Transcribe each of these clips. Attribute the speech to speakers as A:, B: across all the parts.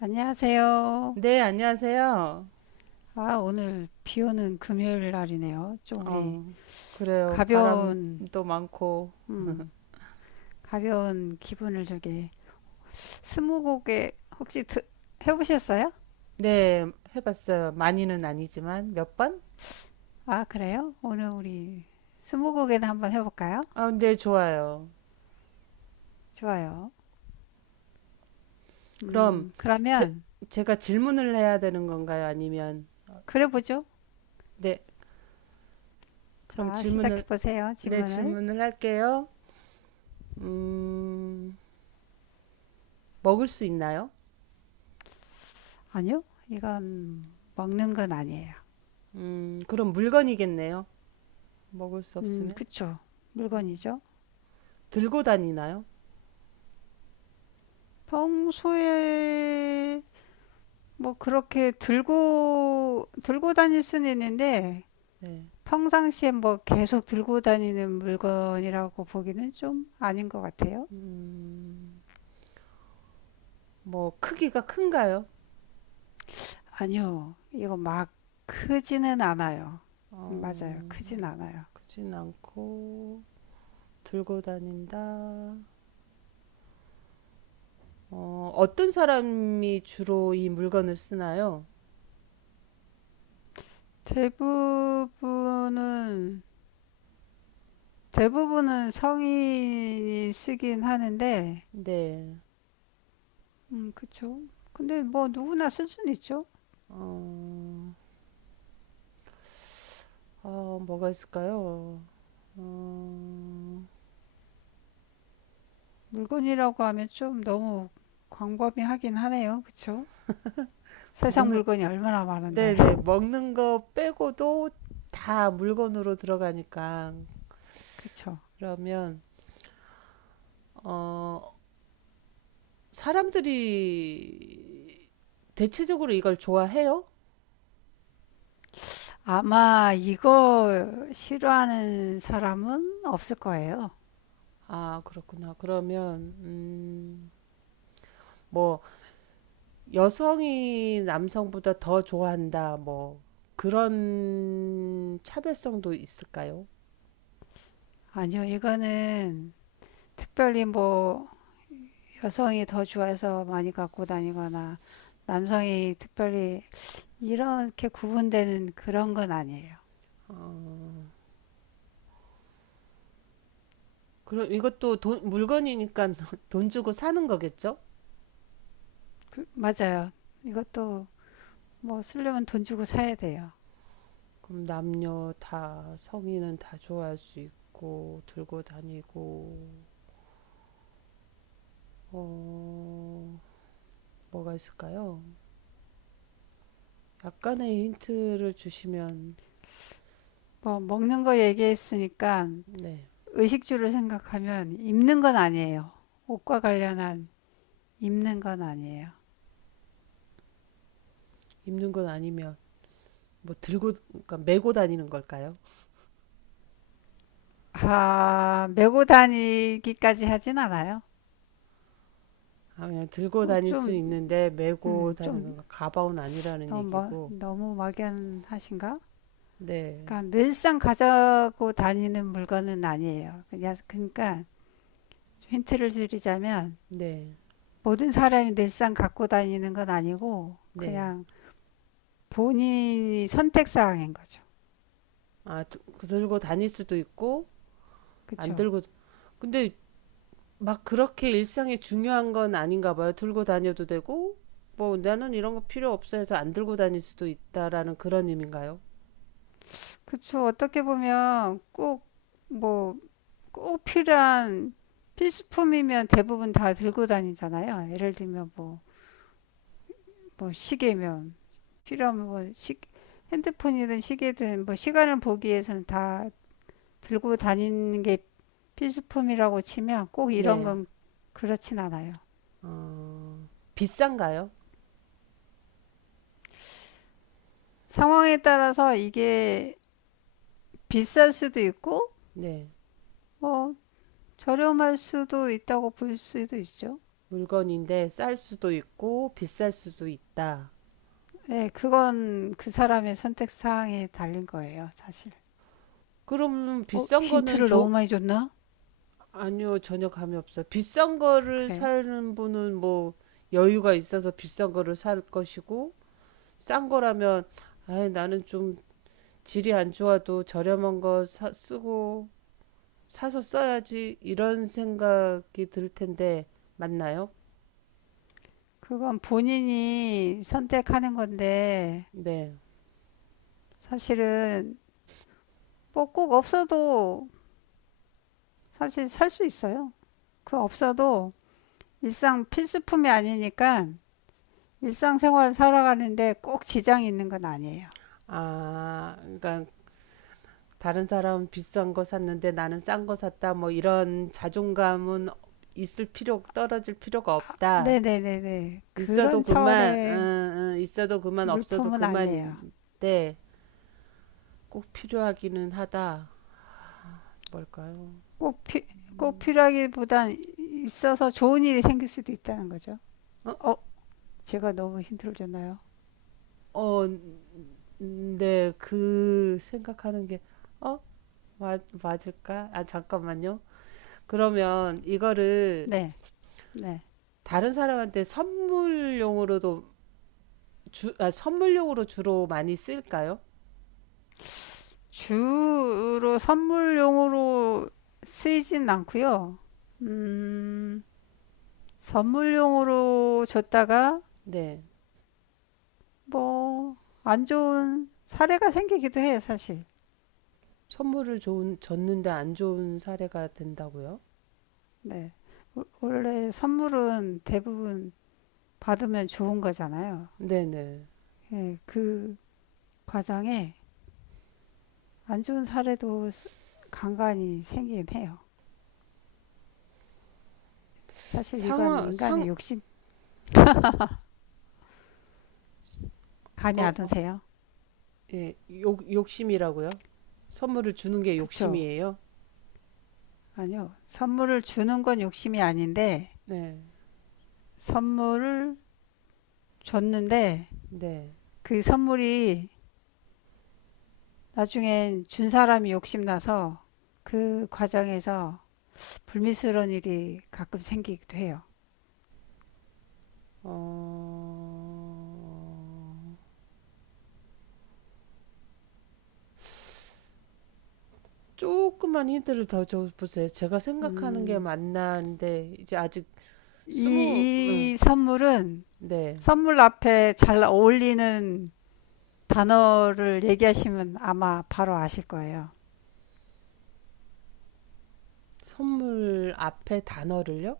A: 안녕하세요.
B: 네, 안녕하세요.
A: 아, 오늘 비 오는 금요일 날이네요. 좀 우리
B: 어, 그래요.
A: 가벼운,
B: 바람도 많고.
A: 음, 가벼운 기분을 저게 스무고개 혹시 해보셨어요?
B: 네, 해봤어요. 많이는 아니지만 몇 번?
A: 아, 그래요? 오늘 우리 스무고개는 한번 해볼까요?
B: 아, 네, 좋아요.
A: 좋아요.
B: 그럼 제,
A: 그러면
B: 제가 질문을 해야 되는 건가요? 아니면
A: 그래보죠.
B: 네, 그럼
A: 자,
B: 질문을.
A: 시작해보세요.
B: 네,
A: 질문을.
B: 질문을 할게요. 음, 먹을 수 있나요?
A: 아니요, 이건 먹는 건 아니에요.
B: 그럼 물건이겠네요. 먹을 수 없으면
A: 그쵸. 물건이죠.
B: 들고 다니나요?
A: 평소에 뭐 그렇게 들고 다닐 수는 있는데
B: 네.
A: 평상시에 뭐 계속 들고 다니는 물건이라고 보기는 좀 아닌 것 같아요.
B: 음, 뭐 크기가 큰가요?
A: 아니요, 이거 막 크지는 않아요. 맞아요,
B: 어,
A: 크진 않아요.
B: 크진 않고 들고 다닌다. 어떤 사람이 주로 이 물건을 쓰나요?
A: 대부분은 대부분은 성인이 쓰긴 하는데,
B: 네.
A: 그쵸. 근데 뭐 누구나 쓸 수는 있죠.
B: 어, 뭐가 있을까요? 어,
A: 물건이라고 하면 좀 너무 광범위하긴 하네요, 그쵸? 세상
B: 먹는,
A: 물건이 얼마나 많은데.
B: 네네. 먹는 거 빼고도 다 물건으로 들어가니까.
A: 그쵸.
B: 그러면, 어, 사람들이 대체적으로 이걸 좋아해요?
A: 아마 이거 싫어하는 사람은 없을 거예요.
B: 아, 그렇구나. 그러면, 뭐, 여성이 남성보다 더 좋아한다, 뭐, 그런 차별성도 있을까요?
A: 아니요, 이거는 특별히 뭐 여성이 더 좋아해서 많이 갖고 다니거나 남성이 특별히 이렇게 구분되는 그런 건 아니에요.
B: 어, 그럼 이것도 돈, 물건이니까 돈 주고 사는 거겠죠?
A: 맞아요. 이것도 뭐 쓰려면 돈 주고 사야 돼요.
B: 그럼 남녀 다, 성인은 다 좋아할 수 있고, 들고 다니고, 어, 뭐가 있을까요? 약간의 힌트를 주시면,
A: 뭐 먹는 거 얘기했으니까
B: 네,
A: 의식주를 생각하면 입는 건 아니에요. 옷과 관련한 입는 건 아니에요.
B: 입는 건 아니면, 뭐, 들고, 그러니까 메고 다니는 걸까요?
A: 아, 메고 다니기까지 하진 않아요.
B: 아, 그냥 들고
A: 그
B: 다닐 수
A: 좀,
B: 있는데 메고
A: 좀
B: 다니는 건 가방은 아니라는
A: 너무 뭐,
B: 얘기고.
A: 너무 막연하신가?
B: 네,
A: 그러니까 늘상 가지고 다니는 물건은 아니에요. 그냥 그러니까 힌트를 드리자면
B: 네,
A: 모든 사람이 늘상 갖고 다니는 건 아니고
B: 네.
A: 그냥 본인이 선택 사항인 거죠.
B: 아, 그 들고 다닐 수도 있고, 안
A: 그렇죠.
B: 들고. 근데 막 그렇게 일상에 중요한 건 아닌가 봐요. 들고 다녀도 되고, 뭐 나는 이런 거 필요 없어 해서 안 들고 다닐 수도 있다라는 그런 의미인가요?
A: 그렇죠. 어떻게 보면 꼭뭐 꼭 필요한 필수품이면 대부분 다 들고 다니잖아요. 예를 들면 뭐, 뭐 시계면 필요하면 뭐 핸드폰이든 시계든 뭐 시간을 보기 위해서는 다 들고 다니는 게 필수품이라고 치면 꼭 이런
B: 네.
A: 건 그렇진 않아요.
B: 어, 비싼가요?
A: 상황에 따라서 이게 비쌀 수도 있고
B: 네.
A: 뭐 저렴할 수도 있다고 볼 수도 있죠.
B: 물건인데 쌀 수도 있고, 비쌀 수도 있다.
A: 네, 그건 그 사람의 선택 사항에 달린 거예요, 사실.
B: 그럼
A: 어,
B: 비싼 거는
A: 힌트를 너무
B: 조,
A: 많이 줬나?
B: 아니요, 전혀 감이 없어요. 비싼 거를
A: 그래요.
B: 사는 분은 뭐 여유가 있어서 비싼 거를 살 것이고, 싼 거라면, 아 나는 좀 질이 안 좋아도 저렴한 거 쓰고, 사서 써야지, 이런 생각이 들 텐데, 맞나요?
A: 그건 본인이 선택하는 건데,
B: 네.
A: 사실은 뭐 꼭 없어도 사실 살 수 있어요. 그 없어도 일상 필수품이 아니니까 일상생활 살아가는데 꼭 지장이 있는 건 아니에요.
B: 아, 그러니까 다른 사람은 비싼 거 샀는데 나는 싼 거 샀다, 뭐 이런 자존감은 떨어질 필요가
A: 아,
B: 없다.
A: 네네네네.
B: 있어도
A: 그런
B: 그만,
A: 차원의
B: 음, 있어도 그만, 없어도
A: 물품은 아니에요.
B: 그만인데 꼭 필요하기는 하다. 뭘까요?
A: 꼭, 피, 꼭
B: 음,
A: 필요하기보단 있어서 좋은 일이 생길 수도 있다는 거죠.
B: 어,
A: 어, 제가 너무 힌트를 줬나요?
B: 어, 네, 그 생각하는 게, 어, 맞을까? 아, 잠깐만요. 그러면 이거를
A: 네, 네.
B: 다른 사람한테 선물용으로도 선물용으로 주로 많이 쓸까요?
A: 주로 선물용으로 쓰이진 않고요. 음, 선물용으로 줬다가
B: 네.
A: 뭐 안 좋은 사례가 생기기도 해요, 사실.
B: 선물을 줬는데 안 좋은 사례가 된다고요?
A: 네. 원- 래 선물은 대부분 받으면 좋은 거잖아요.
B: 네네.
A: 예, 그 과정에 안 좋은 사례도 간간히 생기긴 해요. 사실 이건
B: 상황,
A: 인간의
B: 상,
A: 욕심 감이 안
B: 어,
A: 오세요?
B: 예, 욕심이라고요? 선물을 주는 게
A: 그쵸?
B: 욕심이에요?
A: 아니요. 선물을 주는 건 욕심이 아닌데
B: 네,
A: 선물을 줬는데
B: 네.
A: 그 선물이 나중엔 준 사람이 욕심나서 그 과정에서 불미스러운 일이 가끔 생기기도 해요.
B: 어, 조금만 힌트를 더 줘보세요. 제가 생각하는 게
A: 음,
B: 맞나는데, 이제 아직 응,
A: 이 선물은
B: 네.
A: 선물 앞에 잘 어울리는 단어를 얘기하시면 아마 바로 아실 거예요.
B: 선물 앞에 단어를요?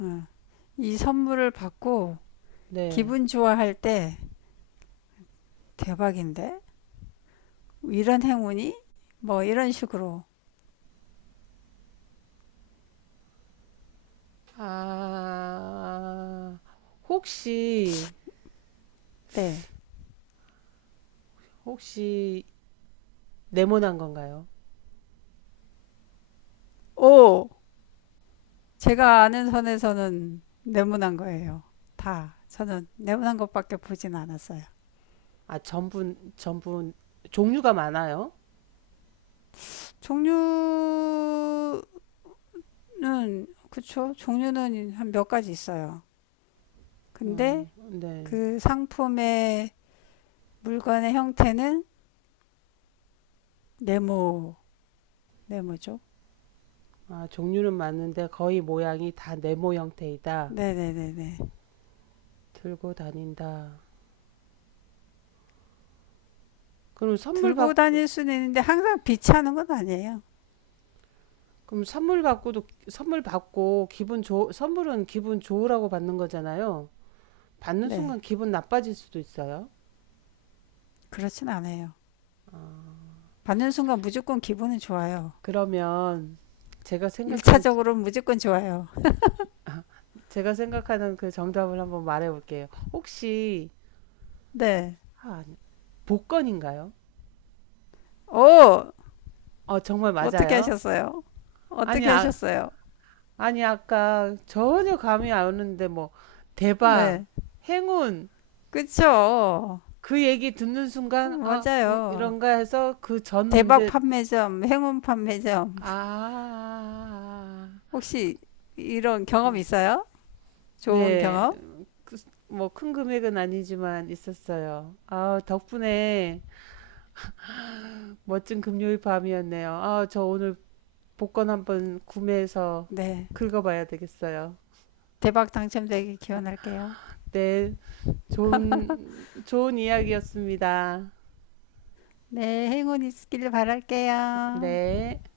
A: 음, 이 선물을 받고
B: 네.
A: 기분 좋아할 때 대박인데? 이런 행운이? 뭐 이런 식으로.
B: 아, 혹시,
A: 네.
B: 혹시 네모난 건가요?
A: 오! 제가 아는 선에서는 네모난 거예요. 다. 저는 네모난 것밖에 보진 않았어요.
B: 아, 종류가 많아요?
A: 종류는, 그쵸? 종류는 한 몇 가지 있어요. 근데
B: 네.
A: 그 상품의 물건의 형태는 네모, 네모죠.
B: 아, 종류는 맞는데 거의 모양이 다 네모 형태이다.
A: 네네네네.
B: 들고 다닌다. 그럼 선물
A: 들고
B: 받
A: 다닐 수는 있는데 항상 비치하는 건 아니에요.
B: 그럼 선물 받고도 선물은 기분 좋으라고 받는 거잖아요. 받는
A: 네.
B: 순간 기분 나빠질 수도 있어요.
A: 그렇진 않아요. 받는 순간 무조건 기분은 좋아요.
B: 그러면 제가 생각하는
A: 일차적으로는 무조건 좋아요.
B: 제가 생각하는 그 정답을 한번 말해 볼게요. 혹시
A: 네.
B: 아, 복권인가요?
A: 오!
B: 정말
A: 어떻게
B: 맞아요.
A: 하셨어요?
B: 아니
A: 어떻게
B: 아,
A: 하셨어요?
B: 아니 아까 전혀 감이 안 오는데 뭐 대박
A: 네.
B: 행운
A: 그쵸.
B: 그 얘기 듣는 순간 아
A: 맞아요.
B: 이런가 해서 그 전
A: 대박
B: 문제
A: 판매점, 행운 판매점.
B: 아 아, 아, 아,
A: 혹시 이런
B: 아.
A: 경험
B: 어.
A: 있어요? 좋은
B: 네.
A: 경험?
B: 그, 뭐큰 금액은 아니지만 있었어요. 아 덕분에 멋진 금요일 밤이었네요. 아 저 오늘 복권 한번 구매해서
A: 네.
B: 긁어봐야 되겠어요.
A: 대박 당첨되길
B: 아,
A: 기원할게요.
B: 네. 좋은 좋은 이야기였습니다.
A: 네. 행운 있길 바랄게요.
B: 네.